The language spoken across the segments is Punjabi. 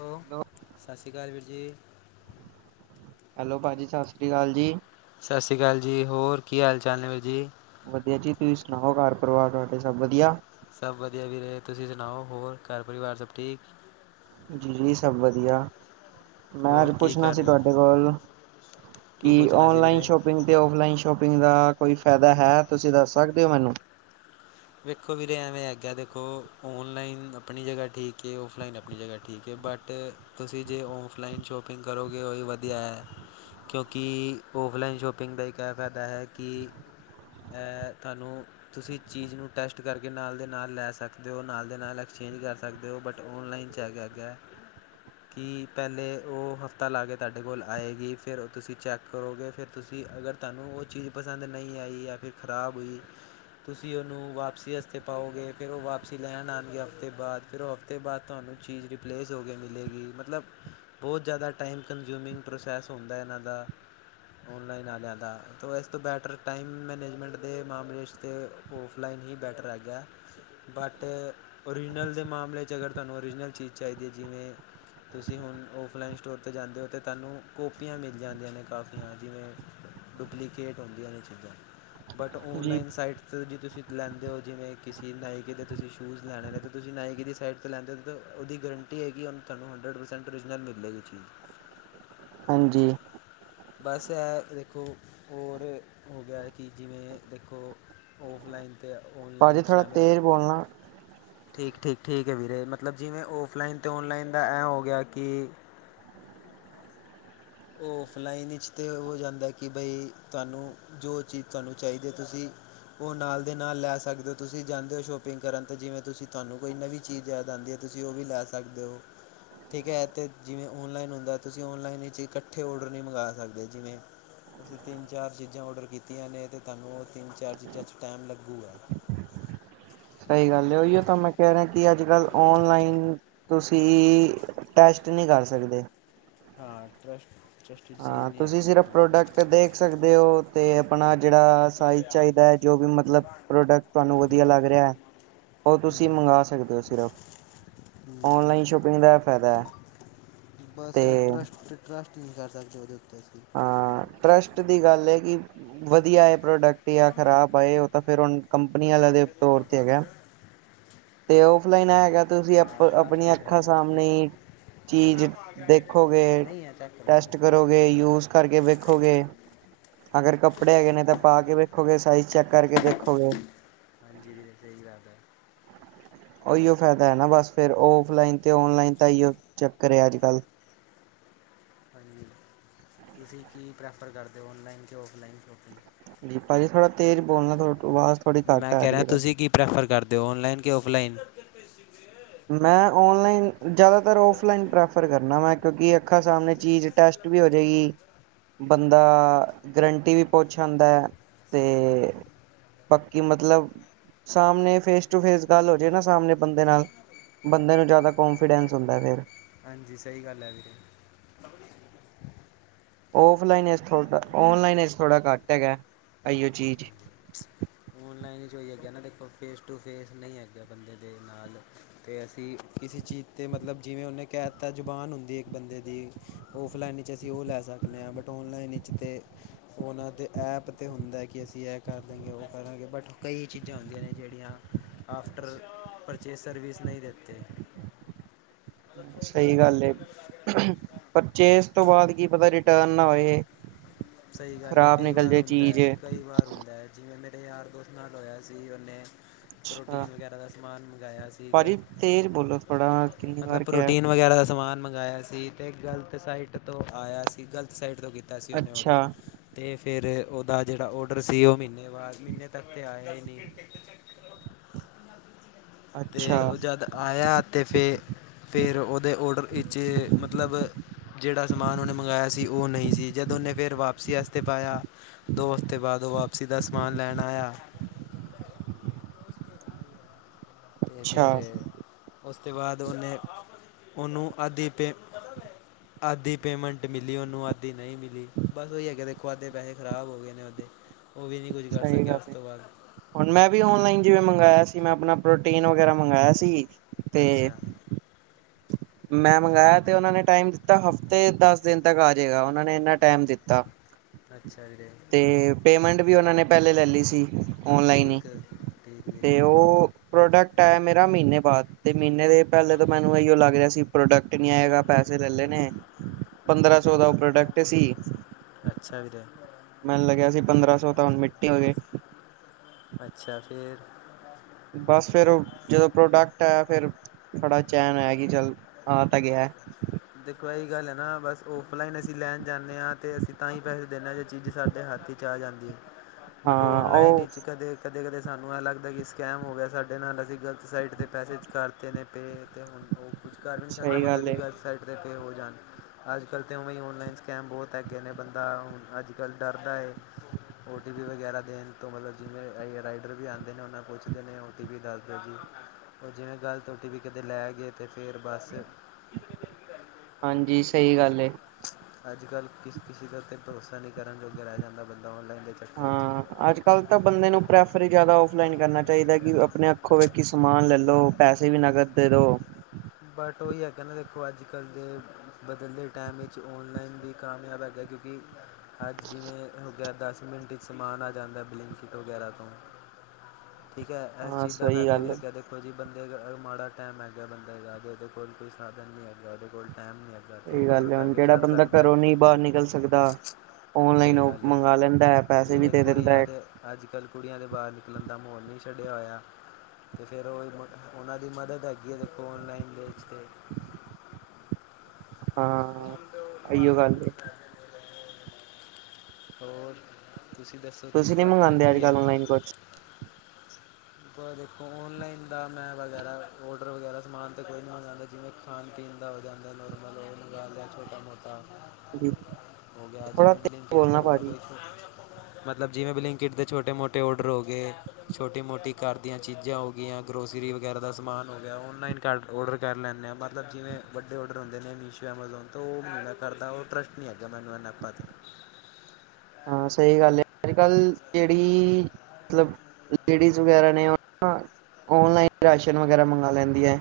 ਹੈਲੋ, ਸਸ ਰੀ ਕਾਲ ਵੀਰ ਜੀ। ਹੈਲੋ ਭਾਜੀ ਸਸ ਰੀ ਕਾਲ ਜੀ। ਸਸ ਰੀ ਕਾਲ ਜੀ ਹੋਰ ਕੀ ਹਾਲ-ਚਾਲ ਨੇ ਵੀਰ ਜੀ। ਵਦੀਆ ਜੀ ਤੁਸੀਂ ਸਨਾਓ ਘਰ ਪਰਿਵਾਰ ਤੁਆਡੇ ਸਬ ਵਦੀਆ। ਸਬ ਵਦੀਆ ਵੀਰੇ ਤੁਸੀਂ ਸਨਾਓ ਹੋਰ ਘਰ ਪਰਿਵਾਰ ਸਬ ਠੀਕ। ਜੀ-ਜੀ ਸਬ ਵਦੀਆ। ਮੈਂ ਅੱਜ ਹੋਰ ਕੀ ਪੁੱਛਨਾ ਕਰ ਸੀ ਰਹੇ ਤੁਆਡੇ ਹੋ। ਕੋਲੋਂ ਕੀ ਕੇ ਪੁੱਛਣਾ ਸੀ ਔਨਲਾਈਨ ਵੀਰੇ। ਸ਼ੋਪ ਸ਼ੌਪਿੰਗ ਤੇ ਔਫਲਾਈਨ ਸ਼ੌਪਿੰਗ ਦਾ ਕੋਈ ਫੈਦਾ ਹੈ ਤੁਸੀਂ ਦੱਸ ਸਕਦੇ ਹੋ ਮੈਨੂੰ। ਵੇਖੋ ਵੀਰੇ ਐਵੇਂ ਹੈਗਾ ਦੇਖੋ ਓਨਲਾਈਨ ਆਪਨੀ ਜਗਾ ਠੀਕ ਏ ਓਫਲਾਈਨ ਆਪ ਆਪਨੀ ਜਗਾ ਠੀਕ ਏ ਬਟ ਤੁਸੀਂ ਜੇ ਓਫਲਾਈਨ ਸ਼ੋਪਿੰਗ ਕਰੋਗੇ ਓਹੀ ਵਦੀਆ ਐ। ਕਿਓਂਕਿ ਔਫਲਾਈਨ ਸ਼ੋਪਿੰਗ ਦਾ ਇੱਕ ਐ ਫੈਦਾ ਐ ਕੀ ਐ ਤੁਆਨੂੰ, ਤੁਸੀਂ ਚੀਜ਼ ਨੂੰ ਟੈਸਟ ਕਰਕੇ ਨਾਲ ਦੇ ਨਾਲ ਲੈ ਸਕਦੇ ਓਂ ਨਾਲ ਦੇ ਨਾਲ ਐਕਸਚੇਂਜ ਕਰ ਸਕਦੇ ਓਂ ਬਟ ਓਨਲਾਈਨ ਚ ਐ ਹੈਗਾ ਕੀ ਪੈਲੇ ਓ ਹਫ਼ਤਾ ਲਾ ਕੇ ਤੁਆਡੇ ਕੋਲ ਆਏਗੀ ਫੇਰ ਓ ਤੁਸੀਂ ਚੈੱਕ ਕਰੋਗੇ ਫਿਰ ਤੁਸੀਂ ਅਗਰ ਤਆਨੂੰ ਓ ਚੀਜ਼ ਪਸੰਦ ਨਈਂ ਆਈ ਜਾਂ ਫਿਰ ਖਰਾਬ ਹੋਈ ਤੁਸੀਂ ਓਨੂੰ ਵਾਪਸੀ ਵਸਤੇ ਪਾਓਗੇ ਫਿਰ ਓ ਵਾਪਸੀ ਲੈਨ ਆਨਗੇ ਹਫ਼ਤੇ ਬਾਦ ਫਿਰ ਓ ਹਫ਼ਤੇ ਬਾਦ ਤੁਆਨੂੰ ਚੀਜ਼ ਰਿਪਲੇਸ ਹੋ ਕੇ ਮਿਲੇਗੀ ਮਤਲਬ ਬਹੁ ਜਾਦਾ ਟਾਈਮ ਕਨਜ਼ਿਊਮਿੰਗ ਪ੍ਰੋਸੈਸ ਹੁੰਦਾ ਏਨਾਂ ਦਾ। ਓਨਲਾਈਨ ਆਲਿਆਂ ਦਾ ਤਾਂ ਏਸ ਤੋਂ ਬੈਟਰ ਟਾਈਮ ਮੈਨੇਜਮੈਂਟ ਦੇ ਮਾਮਲੇ ਚ ਤੇ ਓਫ ਲਾਈਨ ਈ ਬੈਟਰ ਹੈਗਾ। ਬਟ ਓਰੀਜਨਲ ਦੇ ਮਾਮਲੇ ਚ ਅਗਰ ਤਆਨੂੰ ਓਰੀਜਨਲ ਚੀਜ਼ ਚਾਈਦੀ ਐ ਜਿਵੇਂ ਤੁਸੀਂ ਹੁਨ ਓਫਲਾਈਨ ਸਟੋਰ ਤੇ ਜਾਂਦੇ ਓ ਤਾਂ ਤਾਨੂੰ ਕੌਪੀਆਂ ਮਿਲ ਜਾਂਦੀਆਂ ਨੇ ਕਾਫੀਆਂ ਜਿਵੇਂ ਡੁਪਲੀਕੇਟ ਹੁੰਦੀਆਂ ਨੇ ਚੀਜ਼ਾਂ, ਬਟ ਜੀ ਓਨਲਾਈਨ ਸਾਈਟ ਤੇ ਜੇ ਤੁਸੀਂ ਲੈਂਦੇ ਓਂ ਜਿਵੇਂ ਕਿਸੇ ਨਾਈਕੀ ਦੇ ਤੁਸੀਂ ਸ਼ੂਜ਼ ਲੈਨੇ ਨੇ ਤਾਂ ਤੁਸੀਂ ਨਾਇਕੀ ਦੀ ਸਾਈਟ ਤੋਂ ਲੈਂਦੇ ਓ ਤਾਂ ਓਦੀ ਗਰੰ ਟੀ ਹੈਗੀ ਓਨੂੰ ਤਾਨੂੰ ਹੰਡਡ ਪਰਸੈਂਟ ਓਰੀਜਨਲ ਮਿਲਲੇਗੀ ਚੀਜ਼। ਹਾਂਜੀ। ਬਸ ਓਤੋਂ ਦੇਖੋ ਹੋਰ ਹੋ ਗੇਆ ਕੀ ਜਿਵੇਂ ਦੇਖੋ ਓਫਲਾਈਨ ਤੇ ਆ ਓਈ ਭਾਜੀ ਥੋੜਾ ਤੇਜ਼ ਬੋਲਨਾ। ਠੀਕ-ਠੀਕ-ਠੀਕ ਐ ਵੀਰੇ ਮਤਲਬ ਜਿਵੇਂ ਓਫਲਾਈਨ ਤੇ ਓਨਲਾਈਨ ਦਾ ਐਂ ਹੋ ਗੇਆ ਕੀ ਓਫਲਾਈਨ ਵਿੱਚ ਤਾਂ ਏ ਹੋ ਜਾਂਦਾ ਕੇ ਬਈ ਤਆਨੂੰ ਜੋ ਚੀਜ਼ ਤੁਆਨੂੰ ਚਾਈਦੀ ਤੁਸੀਂ ਓ ਨਾਲ ਦੇ ਨਾਲ ਲੈ ਸਕਦੇ ਓਂ ਤੁਸੀਂ ਜਾਂਦੇ ਓ ਸ਼ੋਪਿੰਗ ਕਰਨ ਤਾਂ ਜਿਵੇਂ ਤੁਸੀਂ ਤਆਨੂੰ ਕੋਈ ਨਵੀਂ ਚੀਜ਼ ਯਾਦ ਆਂਦੀ ਐ ਤੁਸੀਂ ਓ ਵੀ ਲੈ ਸਕਦੇ ਓਂ। ਠੀਕ ਐ ਤੇ ਜਿਵੇਂ ਓਨਲਾਈਨ ਹੁੰਦਾ ਤੁਸੀਂ ਓਨਲਾਈਨ ਏ ਚੀਜ਼ ਕੱਠੇ ਔਡਰ ਨਈਂ ਮੰਗਾ ਸਕਦੇ ਜਿਵੇਂ ਤੁਸੀਂ ਤਿੰਨ ਚਾਰ ਚੀਜ਼ਾਂ ਔਡਰ ਕੀਤੀਆਂ ਨੇ ਤੇ ਤਾਨੂੰ ਓ ਤਿੰਨ ਚਾਰ ਚੀਜ਼ਾਂ ਚ ਟੈਮ ਲੱਗੂਗਾ। ਸਈ ਗੱਲ ਐ ਓਈਓ ਤਾਂ ਮੈਂ ਕੈ ਰਿਆਂ ਕੇ ਅੱਜ-ਕੱਲ ਔਨਲਾਈਨ ਤੁਸੀਂ ਟਰੱਸਟ ਨੀ ਕਰ ਸਕਦੇ। ਹਾਂ ਟਰੱਸਟ ਹਾਂ ਤੁਸੀਂ ਸਿਰਫ ਪ੍ਰੋਡਕਟ ਦੇਖ ਸਕਦੇ ਓ ਤੇ ਆਪਨਾ ਜੇੜਾ ਸਾਈਜ਼ ਚਾਈਦਾ ਜੋ ਵੀ ਮਤਲਬ ਪ੍ਰੋਡਕਟ ਤਆਨੂੰ ਵਦੀਆ ਲੱਗ ਰਿਆ ਓ ਤੁਸੀਂ ਮੰਗਾ ਸਕਦੇ ਓਂ ਸਿਰਫ, ਔਨਲਾਈਨ ਸ਼ੋਪਿੰਗ ਦਾ ਆ ਫੈਦੈ। ਬਸ ਟਰੱਸਟ-ਟਰੱਸਟ ਨੀ ਕਰ ਸਕਦੇ ਓਦੇ ਉੱਤੇ ਅਸੀਂ। ਹਾਂ ਟਰੱਸਟ ਦੀ ਗੱਲ ਐ ਕੀ ਵਦੀਆ ਆਏ ਪ੍ਰੋਡਕਟ ਜਾਂ ਖ਼ਰਾਬ ਆਏ ਓ ਤਾਂ ਫਿਰ ਹੁਨ ਕੰਪਨੀ ਆਲਿਆਂ ਦੇ ਤੌਰ ਤੇ ਹੈਗਾ। ਤੇ ਔਫਲਾਈਨ ਹੈ ਨਹੀਂ ਹੈਗਾ, ਤੁਸੀਂ ਆਪ ਲਾਸਟ ਲਾਸਟ ਆਪਣੀਆਂ ਪੀਸ ਹੈ ਅੱਖਾਂ ਲਾਸਟ ਪੀਸ ਹੈ ਸਾਹਮਨੇ ਨਹੀਂ ਆ ਚੱਕ। ਟੈਸਟ ਕਰੋਗੇ, ਯੂਜ ਕਰਕੇ ਵੇਖੋਗੇ ਅਗਰ ਕੱਪੜੇ ਹੈਗੇ ਨੇ ਤਾਂ ਪਾ ਕੇ ਵੇਖੋਗੇ, ਸਾਈਜ਼ ਚੈੱਕ ਕਰਕੇ ਦੇਖੋਗੇ। ਹਾਂਜੀ, ਦੀਦੀ ਸਹੀ ਗੱਲ ਐ। ਉਈਓ ਫਾਇਦਾ ਐ ਨਾ। ਬਸ ਫੇਰ ਔਫਲਾਈਨ ਤੇ ਔਨਲਾਈਨ ਤਾਂ ਐਇਓ ਚੱਕਰ ਆ, ਅੱਜ-ਕੱਲ੍ਹ। ਹਾਂਜੀ, ਤੁਸੀਂ ਕੀ ਪ੍ਰੈਫਰ ਕਰਦੇ। ਔਨਲਾਈਨ ਕਿ, ਔਫਲਾਈਨ ਸ਼ੋਪਿੰਗ ਜੀ, ਭਾਜੀ ਥੋੜਾ ਤੇਜ਼ ਬੋਲਣਾ, ਤਵਾਡੀ ਵਾਜ਼ ਮੈਂ ਕਹਿ ਰਿਆ, ਤੁਸੀਂ ਕੀ ਪ੍ਰੈਫਰ ਕਰਦੇ। ਔਨਲਾਈਨ, ਕਿ ਔਫਲਾਈਨ ਮੈਂ ਔਨਲਾਈਨ, ਜ਼ਿਆਦਾਤਰ ਔਫਲਾਈਨ ਪ੍ਰੈਫਰ ਕਰਨਾ ਮੈਂ ਕਿਉਂਕਿ, ਅੱਖਾਂ ਸਾਹਮਣੇ ਚੀਜ਼ ਟੈਸਟ ਵੀ ਹੋਜੇਗੀ। ਬੰਦਾ, ਗਰੰਟੀ ਵੀ ਪੁੱਛ ਆਂਦਾ ਤੇ ਪੱਕੀ ਮਤਲਬ, ਸਾਹਮਣੇ ਫੇਸ-ਟੂ-ਫੇਸ ਗੱਲ ਹੋਜੇ ਨਾ। ਸਾਹਮਣੇ ਬੰਦੇ ਨਾਲ ਬੰਦੇ ਨੂੰ ਜ਼ਾਦਾ ਕੋਂਨਫੀਡੈਂਸ ਹੁੰਦਾ ਫਿਰ। ਹਾਂਜੀ, ਸਹੀ ਗੱਲ ਐ ਵੀਰੇ। ਔਫਲਾਈਨ ਐਸ ਥੋੜ੍ਹਾ, ਔਨਲਾਈਨ ਐਸ ਥੋੜ੍ਹਾ ਘੱਟ ਹੈਗਾ। ਐਈਓ ਚੀਜ਼ ਔਨਲਾਈਨ 'ਚ ਉਹੀ ਹੈਗਾ ਨਾ। ਦੇਖੋ, ਫੇਸ-ਟੂ-ਫੇਸ ਨਹੀਂ ਹੈਗਾ, ਬੰਦੇ ਦੇ ਨਾਲ ਤੇ ਅਸੀਂ ਕਿਸੇ ਚੀਜ਼ ਤੇ ਮਤਲਬ, ਜਿਵੇਂ ਉਹਨੇ ਕਹਿ ਤਾ ਜ਼ੁਬਾਨ ਹੁੰਦੀ ਇੱਕ ਬੰਦੇ ਦੀ ਔਫਲਾਈਨ ਵਿੱਚ ਅਸੀਂ ਉਹ ਲੈ ਸਕਦੇ ਆ। ਬਟ, ਔਨਲਾਈਨ ਵਿੱਚ ਤੇ ਉਹਨਾਂ ਦੇ ਐਪ ਤੇ ਹੁੰਦਾ, ਕਿ ਅਸੀਂ ਇਹ ਕਰ ਦੇਗੇ, ਉਹ ਕਰਨਗੇ। ਬਟ, ਕਈ ਚੀਜ਼ਾਂ ਹੁੰਦੀਆਂ ਨੇ ਜਿਹੜੀਆਂ ਆਫਟਰ ਪਰਚੇਜ਼ ਸਰਵਿਸ ਨਹੀਂ ਦੇਤੇ। ਸਹੀ ਗੱਲ ਏ। ਪਰਚੇਜ਼ ਤੋਂ ਬਾਅਦ ਕੀ ਪਤਾ, ਰਿਟਰਨ ਨਾ ਹੋਏ। ਸਹੀ ਗੱਲ ਐ। ਖ਼ਰਾਬ ਕਈ ਨਿਕਲ ਵਾਰ ਜੇ ਹੁੰਦਾ, ਚੀਜ਼ ਕਈ ਵਾਰ ਹੁੰਦਾ। ਜਿਵੇਂ ਮੇਰੇ ਯਾਰ ਦੋਸਤ ਨਾਲ ਹੋਇਆ ਸੀ। ਉਹਨੇ ਅੱਛਾ ਪ੍ਰੋਟੀਨ ਵਗੈਰਾ ਦਾ ਸਮਾਨ ਮਗਾਇਆ ਸੀਗਾ। ਭਾਜੀ ਤੇਜ਼ ਬੋਲੋ ਥੋੜਾ ਕਿੰਨੀ ਮਤਲਬ ਵਾਰ ਕਿਹਾ ਪ੍ਰੋਟੀਨ ਵਗੈਰਾ ਦਾ ਸਮਾਨ ਮੰਗਾਆ ਸੀ। ਸੀ ਤੇ ਗਲਤ ਸਾਈਟ ਤੋਂ ਆਇਆ ਸੀ। ਗਲਤ ਸਾਈਟ ਤੋਂ ਕੀਤਾ ਸੀ ਉਹਨੇ ਔਡਰ ਅੱਛਾ ਤੇ ਫਿਰ ਉਹਦਾ ਜਿਹੜਾ ਔਡਰ ਸੀ ਉਹ ਮਹੀਨੇ ਬਾਅਦ, ਮਹੀਨੇ ਤੱਕ ਤਾਂ ਆਇਆ ਈ ਨੀ ਤੇ ਉਹ ਅੱਛਾ-ਅੱਛਾ ਜਦ ਆਇਆ ਤੇ ਫੇ, ਫਿਰ ਉਹਦੇ ਔਡਰ ਇੱਚ ਮਤਲਬ ਜਿਹੜਾ ਸਮਾਨ ਉਹਨੇ ਮੰਗਾਆ ਸੀ, ਉਹ ਨਹੀਂ ਸੀ। ਜਦ ਉਹਨੇ ਫਿਰ ਵਾਪਸੀ ਆਸਤੇ ਪਾਇਆ ਦੋ ਹਫ਼ਤੇ ਬਾਅਦ ਉਹ ਵਾਪਸੀ ਦਾ ਸਮਾਨ ਲੈਣ ਆਇਆ ਤੇ ਫਿਰ ਉਸਦੇ ਬਾਅਦ ਉਹਨੇ, ਉਹਨੂੰ ਅੱਧੀ ਪੇਮ ਆਧੀ ਪੇਮੈਂਟ ਮਿਲੀ ਉਹਨੂੰ, ਆਧੀ ਨਹੀਂ ਮਿਲੀ। ਬਸ ਉਹੀ ਹੈਗਾ। ਦੇਖੋ ਆਧੇ ਪੈਹੇ ਖ਼ਰਾਬ ਹੋਗੇ ਨੇ ਓਧੇ। ਉਹ ਵੀ ਨੀ ਕੁੱਝ ਕਰ ਸਹੀ ਸਕਿਆ, ਉਸ ਗੱਲ ਏ। ਤੋਂ ਬਾਅਦ। ਹੁਣ ਮੈਂ ਵੀ ਔਨਲਾਈਨ ਜਿਵੇਂ ਮੰਗਾਇਆ ਸੀ, ਮੈਂ ਆਪਣਾ ਪ੍ਰੋਟੀਨ ਵਗੈਰਾ ਮੰਗਾਇਆ ਸੀ। ਤੇ ਅੱਛਾ। ਮੈਂ ਮੰਗਾਇਆ ਤੇ ਉਹਨਾਂ ਨੇ ਟਾਈਮ ਦਿੱਤਾ, ਹਫ਼ਤੇ ਦੱਸ ਦਿਨ ਤੱਕ ਆਜੇਗਾ। ਉਹਨਾਂ ਨੇ ਇੰਨਾ ਟਾਈਮ ਦਿੱਤਾ। ਅੱਛਾ ਵੀਰੇ ਤੇ ਪੇਮੈਂਟ ਵੀ ਉਹਨਾਂ ਨੇ ਪਹਿਲੇ ਲੈਲੀ ਸੀ। ਔਨਲਾਈਨ ਈ ਠੀਕ ਠੀਕ ਵੀਰੇ ਤੇ ਉਹ ਪ੍ਰੋਡਕਟ ਆਇਆ ਮੇਰਾ, ਮਹੀਨੇ ਬਾਅਦ। ਤੇ ਮਹੀਨੇ ਦੇ ਪਹਿਲੇ ਤੋਂ ਮੈਨੂੰ ਐਇਓ ਲੱਗ ਰਿਹਾ ਸੀ। ਪ੍ਰੋਡਕਟ ਨਹੀਂ ਆਏਗਾ, ਪੈਸੇ ਲੈਲੈ ਨੇ ਪੰਦਰ੍ਹਾਂ-ਸੌ ਦਾ ਉਹ ਪ੍ਰੋਡਕਟ ਸੀ। ਅੱਛਾ ਵੀਰੇ ਮੈਨੂੰ ਲੱਗਿਆ ਸੀ, ਪੰਦਰਾਂ ਸੌ ਤਾਂ ਹੁਣ ਮਿੱਟੀ ਹੋਗੇ। ਅੱਛਾ ਫੇਰ। ਬਸ ਫੇਰ, ਜਦੋਂ ਪ੍ਰੋਡਕਟ ਆਇਆ ਫਿਰ ਥੋੜਾ ਚੈਨ ਆਇਆ ਕਿ ਚੱਲ, ਆ ਤਾਂ ਗਿਆ। ਦੇਖੋ ਇਹਹੀ ਗੱਲ ਹੈ ਨਾ ਬਸ ਔਫਲਾਈਨ ਅਸੀਂ ਲੈਣ ਜਾਂਦੇ ਹਾਂ ਅਤੇ ਅਸੀਂ ਤਾਂ ਹੀ ਪੈਸੇ ਦਿੰਦੇ ਜੇ ਚੀਜ਼ ਸਾਡੇ ਹੱਥ ਚ' ਆ ਜਾਂਦੀ ਏ। [inaudible] ਬਟ ਔਨਲਾਈਨ ਉਹ ਚ' ਕਦੇ ਕਦੇ- ਕਦੇ ਸਾਨੂੰ ਐਂ ਲੱਗਦਾ ਕਿ ਸਕੈਮ ਹੋ ਗਿਆ ਸਾਡੇ ਨਾਲ ਅਸੀਂ ਗਲਤ ਸਾਈਟ 'ਤੇ ਪੈਸੇ ਕਰਤੇ ਪੇ ਅਤੇ ਹੁਣ ਉਹ ਕੁਛ ਕਰ ਵੀ ਨਹੀਂ ਸਕਦਾ ਸਹੀ ਬੰਦਾ ਗੱਲ ਦੀ ਏ ਵੈੱਬਸਾਈਟ ਉੱਤੇ ਪੇ ਹੋ ਜਾਣ। ਅੱਜ ਕੱਲ ਤੇ ਉਂਹੇ ਔਨਲਾਈਨ ਸਕੈਮ ਬਹੁਤ ਹੈਗੇ ਨੇ ਬੰਦਾ ਹੁਣ ਅੱਜ ਕੱਲ ਡਰਦਾ ਏ। ਓ ਟੀ ਪੀ ਵਗੈਰਾ ਦੇਣ ਤੋਂ ਮਤਲਬ ਜਿਵੇਂ ਰਾਈਡਰ ਵੀ ਆਉਂਦੇ ਨੇ ਉਹਨਾਂ ਪੁੱਛਦੇ ਨੇ ਓ ਟੀ ਪੀ ਦੱਸ ਦਿਓ ਜੀ। ਉਹ ਜਿਵੇਂ ਗਲਤ ਓ ਟੀ ਪੀ ਕਦੇ ਲੈ ਗਏ ਤਾਂ ਫਿਰ ਬਸ ਹਾਂ। ਹਾਂਜੀ, ਸਹੀ ਗੱਲ ਏ। ਅੱਜ ਕੱਲ੍ਹ ਕਿਸ -ਕਿਸੇ ਤੇ ਭਰੋਸਾ ਨਹੀਂ ਕਰਨ ਜੋਗੇ ਰਹਿ ਜਾਂਦਾ ਬੰਦਾ ਔਨਲਾਈਨ ਦੇ ਚੱਕਰ ਵਿੱਚ। ਹਾਂ ਅੱਜ ਕੱਲ ਤਾਂ ਬੰਦੇ ਨੂੰ ਪ੍ਰੈਫਰ ਹੀ ਜ਼ਿਆਦਾ ਔਫਲਾਈਨ ਕਰਨਾ ਚਾਹੀਦਾ ਕਿ ਆਪਣੇ ਅੱਖੋ ਵੇਖ ਸਮਾਨ ਲੈ ਲੋ, ਪੈਸੇ ਵੀ ਨਗਦ ਦੇ ਦੋ। ਬਟ ਉਹੀ ਹੈਗਾ ਹਿਨਾ ਦੇਖੋ ਅੱਜ ਕੱਲ੍ਹ ਦੇ, ਬਦਲਦੇ ਟਾਈਮ ਵਿੱਚ ਔਨਲਾਈਨ ਵੀ ਕਾਮਯਾਬ ਹੈਗਾ। ਕਿਉਂਕਿ ਅੱਜ ਜਿਵੇਂ ਹੋ ਗਿਆ ਦਸ ਮਿੰਟ ਚ' ਸਮਾਨ ਆ ਜਾਂਦਾ ਬਲਿੰਕਿਟ ਵਗੈਰਾ ਤੋਂ। [inaudible] ਠੀਕ ਹੈ ਇਸ ਹਾਂ ਚੀਜ਼ ਦਾ ਸਹੀ ਫਾਇਦਾ ਵੀ ਗੱਲ ਏ ਹੇਗਾ ਦੇਖੋ ਬੰਦੇ ਅ ਮਾੜਾ ਟਾਈਮ ਹੈਗਾ ਬੰਦਾ ਉਹਦੇ ਕੋਲ ਕੋਈ ਸਾਧਨ ਨੀ ਹੈਗਾ ਉਹਦੇ ਕੋਲ ਟਾਈਮ ਨੀ ਹੈਗਾ। ਅਤੇ ਇਹੀ ਉਹ ਔਡਰ ਗੱਲ ਹੈ ਹੁਣ ਕਰਕੇ ਕਿਹੜਾ ਛੱਡ ਬੰਦਾ ਸਕਦਾ ਹੈ। ਘਰੋਂ ਨੀ ਬਾਹਰ ਨਿਕਲ ਸਕਦਾ। ਔਨਲਾਈਨ ਸਹੀ ਉਹ ਗੱਲ ਹੈ ਮੰਗਵਾ ਲੈਂਦਾ ਹੈ ਪੈਸੇ ਵੀ ਜਿਵੇਂ ਦੇ ਦਿੰਦਾ ਕੁੜੀਆਂ ਹੈ। ਦੇ ਅੱਜ ਕੱਲ੍ਹ ਕੁੜੀਆਂ ਦੇ ਬਾਹਰ ਨਿਕਲਣ ਦਾ ਮਾਹੌਲ ਨਹੀਂ ਛੱਡਿਆ ਹੋਇਆ। ਤੇ ਫਿਰ ਉਹ ਉਹਨਾਂ ਦੀ ਮਦਦ ਹੈਗੀ ਹੈ ਦੇਖੋ ਔਨਲਾਈਨ ਵੇ ਵਿੱਚ ਤੇ। ਹਾਂ ਉਹਨ ਤੇ ਉਹਨ ਇਹੀਓ ਮਗਣਾ ਕੋ ਗੱਲ ਏ [unintelligible] ਹੋਰ, ਤੁਸੀਂ ਦੱਸੋ? ਤੁਸੀਂ ਨਹੀਂ ਤੁਹਾਡਾ ਮੰਗਾਉਂਦੇ ਅੱਜ ਕੀ ਹੈ ਕੱਲ ਆਨਲਾਈਨ ਕੁਸ਼? ਦੇਖੋ ਔਨਲਾਈਨ ਦਾ ਮੈਂ ਵਗੈਰਾ ਔਡਰ ਵਗੈਰਾ ਸਮਾਨ ਤਾਂ ਕੋਈ ਨਹੀਂ ਆਉਣਾ ਚਾਹੁੰਦਾ ਜਿਵੇਂ ਖਾਣ- ਪੀਣ ਦਾ ਹੋ ਜਾਂਦਾ ਨੋਰਮਲ ਹੋਣਗਾ ਜਾਂ- ਜਾਂ, ਛੋਟਾ -ਮੋਟਾ। ਹੋ ਗਿਆ ਜੀ ਥੋੜਾ ਮੈਂ ਤੇਜ਼ ਬਲਿੰਕੀਟ ਬੋਲਣਾ ਭਾਜੀ ਮਤਲਬ ਜਿਵੇਂ ਬਲਿੰਕ ਇਟ ਦੇ ਛੋਟੇ- ਮੋਟੇ ਔਡਰ ਹੋ ਗਏ। ਛੋਟੀ- ਮੋਟੀ ਘਰ ਦੀਆਂ ਚੀਜ਼ਾਂ ਹੋ ਗਈਆਂ ਗਰੋਸਰੀ ਵਗੈਰਾ ਦਾ ਸਮਾਨ ਹੋ ਗਿਆ ਔਨਲਾਈਨ ਕਰ ਔਡਰ ਕਰ ਲੈਂਦੇ ਹਾਂ, ਮਤਲਬ ਜਿਵੇਂ ਵੱਡੇ ਔਡਰ ਹੁੰਦੇ ਨੇ ਮੀਸ਼ੋ, ਐਮਾਜ਼ੋਨ ਤੋਂ ਉਹ ਨਹੀ ਮੈ ਕਰਦਾ ਉਹ ਟਰੱਸਟ ਆਪ ਅੱਗੇ ਮੈਂਨੂੰ [unintelligible] ਹਾਂ, ਸਹੀ ਗੱਲ ਹੈ। ਅੱਜ ਕੱਲ੍ਹ, ਜਿਹੜੀ, ਮਤਲਬ ਲੇਡੀਜ਼ ਵਗੈਰਾ ਨੇ ਉਹਨਾ ਔਨਲਾਈਨ ਰਾਸ਼ਨ ਵਗੈਰਾ ਮੰਗਵਾ ਲੈਂਦੀ ਹੈ।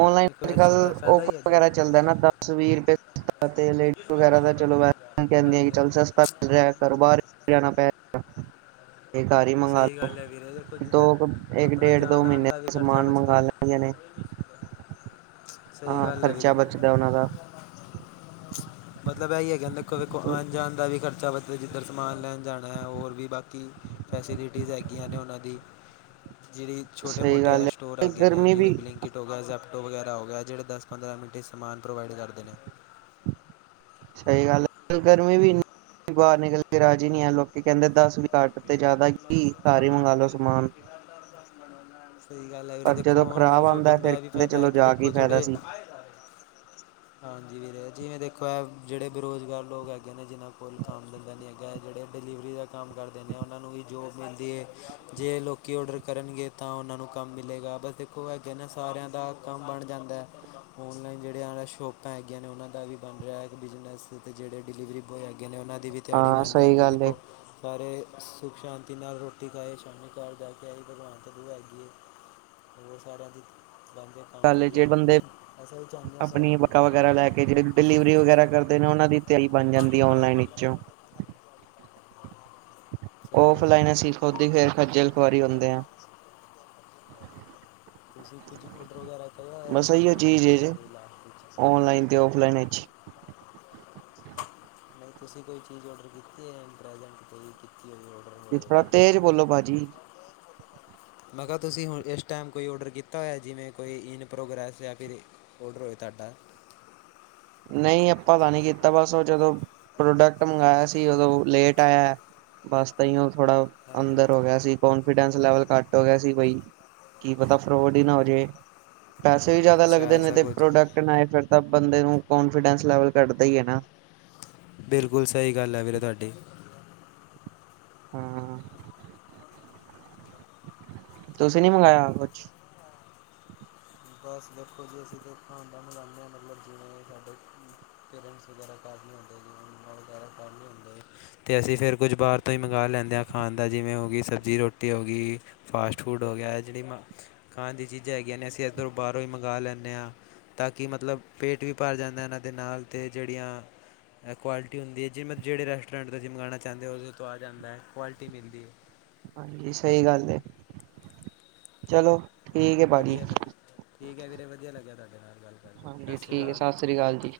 ਓਨਲਾਈਨ ਦੇਖੋ ਅੱਜ ਇਸ ਚੀਜ਼ ਦਾ ਕੱਲ ਫਾਇਦਾ ਓਫਰ ਹੀ ਹੈਗਾ ਵਗੈਰਾ ਚੱਲਦਾ ਨਾ ਦਸ -ਵੀਹ ਰੁਪਏ। ਤੇ ਲੇਡੀਸ ਵਗੈਰਾ ਤਾਂ ਚਲੋ ਵੈਸ ਕਹਿੰਦੀਆਂ ਹਾਂਜੀ ਚੱਲ ਸ ਹਾਂਜੀ ਘਰੋ ਬਾਹਾਰ ਨਹੀ ਜਾਣਾ ਪੈ ਗਾ। ਇਹ ਘਰ ਹੀ ਮੰਗਵਾ ਸਹੀ ਲੋ ਗੱਲ ਹੈ ਵੀਰੇ ਦੇਖੋ ਜਿੱਧਰ ਦੋ। ਕੁ ਇੱਕ ਆਪਣਾ -ਡੇਢ- ਦੋ ਜਾਣ ਆਉਣ ਮਹੀਨੇ ਵੀ ਦਾ ਖਰਚਾ ਸਮਾਨ ਬਚਦਾ ਮੰਗਵਾ ਹੈ। ਲੈ ਨੇੇ। ਸਹੀ ਗਲ ਏ ਵੀਰੇ। ਖਰਚਾ ਬਚਦਾ ਉਹਨਾਂ ਦਾ ਮਤਲਬ ਐ ਈਏ ਕਹਿੰਦੇ, ਵੇਖੋ ਆਣ-ਜਾਣ ਦਾ ਵੀ ਖਰਚਾ ਬੱਚਦਾ ਜਿੱਧਰ ਸਮਾਨ ਲੈਣ ਜਾਣਾ ਏ, ਹੋਰ ਵੀ ਬਾਕੀ ਫੈਸਿਲਿਟੀਜ਼ ਹੈਗੀਆਂ ਨੇ ਉਹਨਾਂ ਦੀ, ਜਿਹੜੀ। ਸਹੀ ਛੋਟੇ-ਮ੍ਹੋਟੇ ਐ ਗੱਲ ਸਟੋਰ ਹੈ ਹੈਗੇ ਨੇ, ਗਰਮੀ ਜਿਵੇਂ ਵੀ ਬਿਲਿੰਕ ਕਿਟ ਹੋ ਗਿਆ, ਜ਼ੈਪਟੋਪ ਵਗੈਰਾ ਹੋਗਿਆ ਜਿਹੜੇ ਦਸ-ਪੰਦਰਾਂ ਮਿੰਟ'ਚ ਸਮਾਨ ਪ੍ਰੋਵਾਈਡ ਕਰਦੇ ਨੇ। ਸਹੀ ਗੱਲ ਗਰਮੀ ਵੀ ਇੰਨੀ, ਬਾਹਰ ਨਿਕਲ ਕੇ ਰਾਜੀ ਨੀ ਆ, ਲੋਕੀ ਕਹਿੰਦੇ ਦਸ ਘੱਟ ਤੇ ਜ਼ਿਆਦਾ ਕੀ, ਘਰ ਈ ਮੰਗਾਲੋ ਸਮਾਨ। ਸਹੀ ਗੱਲ ਐ ਵੀਰੇ, ਪਰ ਦੇਖੋ ਜਦੋਂ ਖ਼ਰਾਬ ਔਨਲਾਈਨ ਆਉਂਦਾ ਸ਼ੋਪਿੰਗ ਫਿਰ ਦਾ ਇਹ ਵੀ ਕਹਿੰਦੇ ਫਾਇਦਾ ਹੈ ਚਲੋ ਕਿ ਜਾ ਕੇ ਦੇਖੋ ਫਾਇਦਾ ਜਿਹੜੇ ਸੀ ਹਾਂਜੀ ਵੀਰੇ, ਜਿਵੇਂ ਦੇਖੋ ਐ ਜਿਹੜੇ ਬੇਰੁਜ਼ਗਾਰ ਲੋਕ ਹੈਗੇ ਨੇ ਜਿਹਨਾਂ ਕੋਲ ਕਾਮ-ਧੰਦਾ ਨੀ ਹੈ ਜਿਹੜੇ ਡਿਲੀਵਰੀ ਦਾ ਕੰਮ ਕਰਦੇ ਨੇ, ਉਹਨਾਂ ਨੂੰ ਵੀ ਜੋਬ ਮਿਲਦੀ ਏ, ਜੇ ਲੋਕ ਕੀ ਔਡਰ ਕਰਨਗੇ ਤਾਂ ਉਹਨਾਂ ਨੂੰ ਕੰਮ ਮਿਲੇਗਾ, ਬਸ ਇੱਕੋ ਹੈਗੇ ਨਾ ਸਾਰਿਆਂ ਦਾ ਕੰਮ ਬਣ ਜਾਂਦੈ। ਔਨਲਾਈਨ ਜਿੜੇ ਆ ਸ਼ੋਪਾਂ ਹੈਗੀਆਂ ਨੇ ਉਹਨਾਂ ਦਾ ਵੀ ਬਣ ਰਿਹਾ ਬਿਜ਼ਨਸ, ਤੇ ਜਿਹੜੇ ਡਿਲੀਵਰੀ ਬੌਯ ਹੈਗੇ ਨੇ ਉਹਨਾਂ ਦੀ ਵੀ ਦਿਹਾੜੀ ਹਾਂ ਬਣ ਸਹੀ ਜਾਂਦੀ ਏ, ਗੱਲ ਦੇਖੋ। ਸਾਰੇ ਸੁੱਖ-ਸ਼ਾਂਤੀ ਨਾਲ ਰੋਟੀ ਖਾਏ, ਸ਼ਾਮੀ ਘਰ ਜਾਕੇ ਆਈ ਭਗਵਾਨ ਤਾਂ ਦੁਆ ਹੈਗੀ ਏ। ਹੋਰ ਸਾਰਿਆਂ ਦੀ ਚਾਹੁੰਦੇ ਆ ਕੰਮ ਕਰ ਗੱਲ ਜਿਹੜੇ ਵਧੀਆ, ਬੰਦੇ ਅਸੀ ਵੀ ਚਾਹੁੰਦੇ ਆ ਸਾਰੇ। ਆਪਣੀ ਬਕਾ ਵਗੈਰਾ ਲੈਕੇ, ਜਿਹੜੇ ਡਿਲੀਵਰੀ ਵਗੈਰਾ ਕਰਦੇ ਨੇ ਉਹਨਾਂ ਦੀ ਦਿਹਾੜੀ ਬਣ ਜਾਂਦੀ ਹੈ ਔਨਲਾਈਨ ਵਿੱਚੋਂ। ਸਹੀ ਗੱਲ ਔਫਲਾਈਨ ਅਸੀ ਹੈ ਖੁਦ ਹੀ ਫੇਰ, ਖੱਜਲ-ਖੁਆਰੀ ਹੁੰਦੇ ਆ। ਤੁਸੀਂ ਕੁਝ ਔਡਰ ਵਗੈਰਾ ਕਰਿਆ ਹੋਇਆ, ਬਸ ਇਹੀਓ ਦੋ-ਤਿੰਨ ਚੀਜ਼ ਹੈ ਦਿਨਾਂ ਜੇ ਦੇ ਲਾਸਟ ਵਿੱਚ? ਔਨਲਾਈਨ ਤੇ ਔਫਲਾਈਨ ਵਿੱਚ? ਨਹੀਂ, ਤੁਸੀਂ ਕੋਈ ਚੀਜ਼ ਔਡਰ ਕੀਤੀ ਐ? ਪ੍ਰੈਜੈਂਟ 'ਹੀ ਕੀਤੀ। [unintelligible] ਔਡਰ ਜੇ ਥੋੜਾ ਤੇਜ ਬੋਲੋ ਭਾਜੀ। ਮੈਂ ਕਿਹਾ ਤੁਸੀਂ ਹੁਣ, ਇਸ ਟਾਈਮ ਕੋਈ ਔਡਰ ਕੀਤਾ ਹੋਇਆ? ਜਿਵੇਂ ਕੋਈ ਇਨ ਪ੍ਰੋਗਰੈਸ ਯਾ ਫਿਰ? ਔਡਰ ਹੋਏ ਤਾਡਾ। ਨਹੀਂ, ਆਪਾਂ ਤਾਂ ਨਹੀਂ ਕੀਤਾ ਬਸ ਉਹ ਜਦੋਂ ਪ੍ਰੋਡਕਟ ਮੰਗਾਇਆ ਸੀ, ਉਦੋਂ ਲੇਟ ਆਇਆ। ਬਸ ਤਾਂਈ ਓ, ਥੋੜਾ ਹਾਂਜੀ ਅੰਦਰ ਹੋਗਿਆ ਸੀ, ਕੌਨਫੀਡੈਂਸ ਲੈਵਲ ਘੱਟ ਹੋਗਿਆ ਸੀ ਬਾਈ, ਕੀ ਪਤਾ ਫਰੌਡ ਈ ਨਾ ਹੋਜੇ। ਪੈਸੇ ਵੀ ਜ਼ਿਆਦਾ ਅੱਛਾ ਲੱਗਦੇ ਨੇ, ਐਸਾ ਤੇ ਕੁਝ ਪ੍ਰੋਡਕਟ ਏ ਫਿਰ ਤਾਂ ਬੰਦੇ ਨੂੰ, ਕੋਂਨਫੀਡੈਂਸ ਲੈਵਲ ਘੱਟਦਾ ਈਏ ਨਾ। ਬਿਲਕੁਲ ਸਹੀ ਗੱਲ ਐ ਵੀਰੇ, ਤੁਹਾਡੀ। ਹਾਂ, ਤੁਸੀ ਨੀ ਮੰਗਾਇਆ ਕੁਛ? ਬਸ ਦੇਖੋ ਜੀ ਅਸੀਂ ਤੇ ਖਾਨਦਾਨ ਮਿਲਾਂਦੇ ਹਾਂ, ਮਤਲਬ ਜਿਵੇਂ ਸਾਡੇ ਸ ਵਗੈਰਾ, ਘਰ ਹੁੰ ਵਗੈਰਾ ਘਰ ਨ ਹੁੰ [unintelligible] ਤੇ ਅਸੀਂ ਫਿਰ ਕੁਝ ਬਾਹਰ ਤੋ ਹੀ ਮੰਗਾ ਲੈਂਨੇ ਆ ਖਾਣ ਦਾ, ਜਿਵੇਂ ਹੋਗੀ ਸਬਜ਼ੀ-ਰੋਟੀ ਹੋ ਗਈ। ਫਾਸਟ-ਫੂਡ ਹੋਗਿਆ, ਜਿਹੜੀ ਮ ਖਾਣ ਦੀ ਚੀਜ਼ਾਂ ਹੈਗੀਆਂ ਨੇ ਅਸੀਂ ਇੱਧਰੋਂ ਬਾਹਰੋਂ ਹੀ ਮੰਗਾ ਲੈਂਨੇ ਆ। ਤਾਂ ਕਿ ਮਤਲਬ, ਪੇਟ ਵੀ ਭਰ ਜਾਂਦਾ ਇਹਨਾਂ ਦੇ ਨਾਲ ਤੇ ਜਿਹੜੀਆਂ ਐ ਕੁਆਲਿਟੀ ਹੁੰਦੀ ਏ, ਜਿ ਮ ਜਿਹੜੇ ਰੈਸਟੋਰੈਂਟ ਤੋਂ ਜੀ ਮਗਾਣਾ ਚਾਹੁੰਦੇ ੳ, ਉਹਦੇ ਤੋਂ ਆ ਜਾਂਦਾ ਏ, ਕੁਆਲਿਟੀ ਮਿਲਦੀ ਏ। ਹਾਂਜੀ ਸਹੀ ਗੱਲ ਏ, ਚਲੋ ਠੀਕ ਹੈ ਭਾਜੀ ਵਧੀਆ ਲਗ, ਠੀਕ ਹੈ ਵੀਰੇ ਵਧੀਆ ਲੱਗਿਆ ਤੁਹਾਡੇ ਨਾਲ। ਗੱਲ ਕਰਕੇ ਹਾਂਜੀ ਸਤਿ ਸ਼੍ਰੀ ਠੀਕ ਏ, ਅਕਾਲ ਸਤਿ ਸ੍ਰੀ ਅਕਾਲ ਜੀ।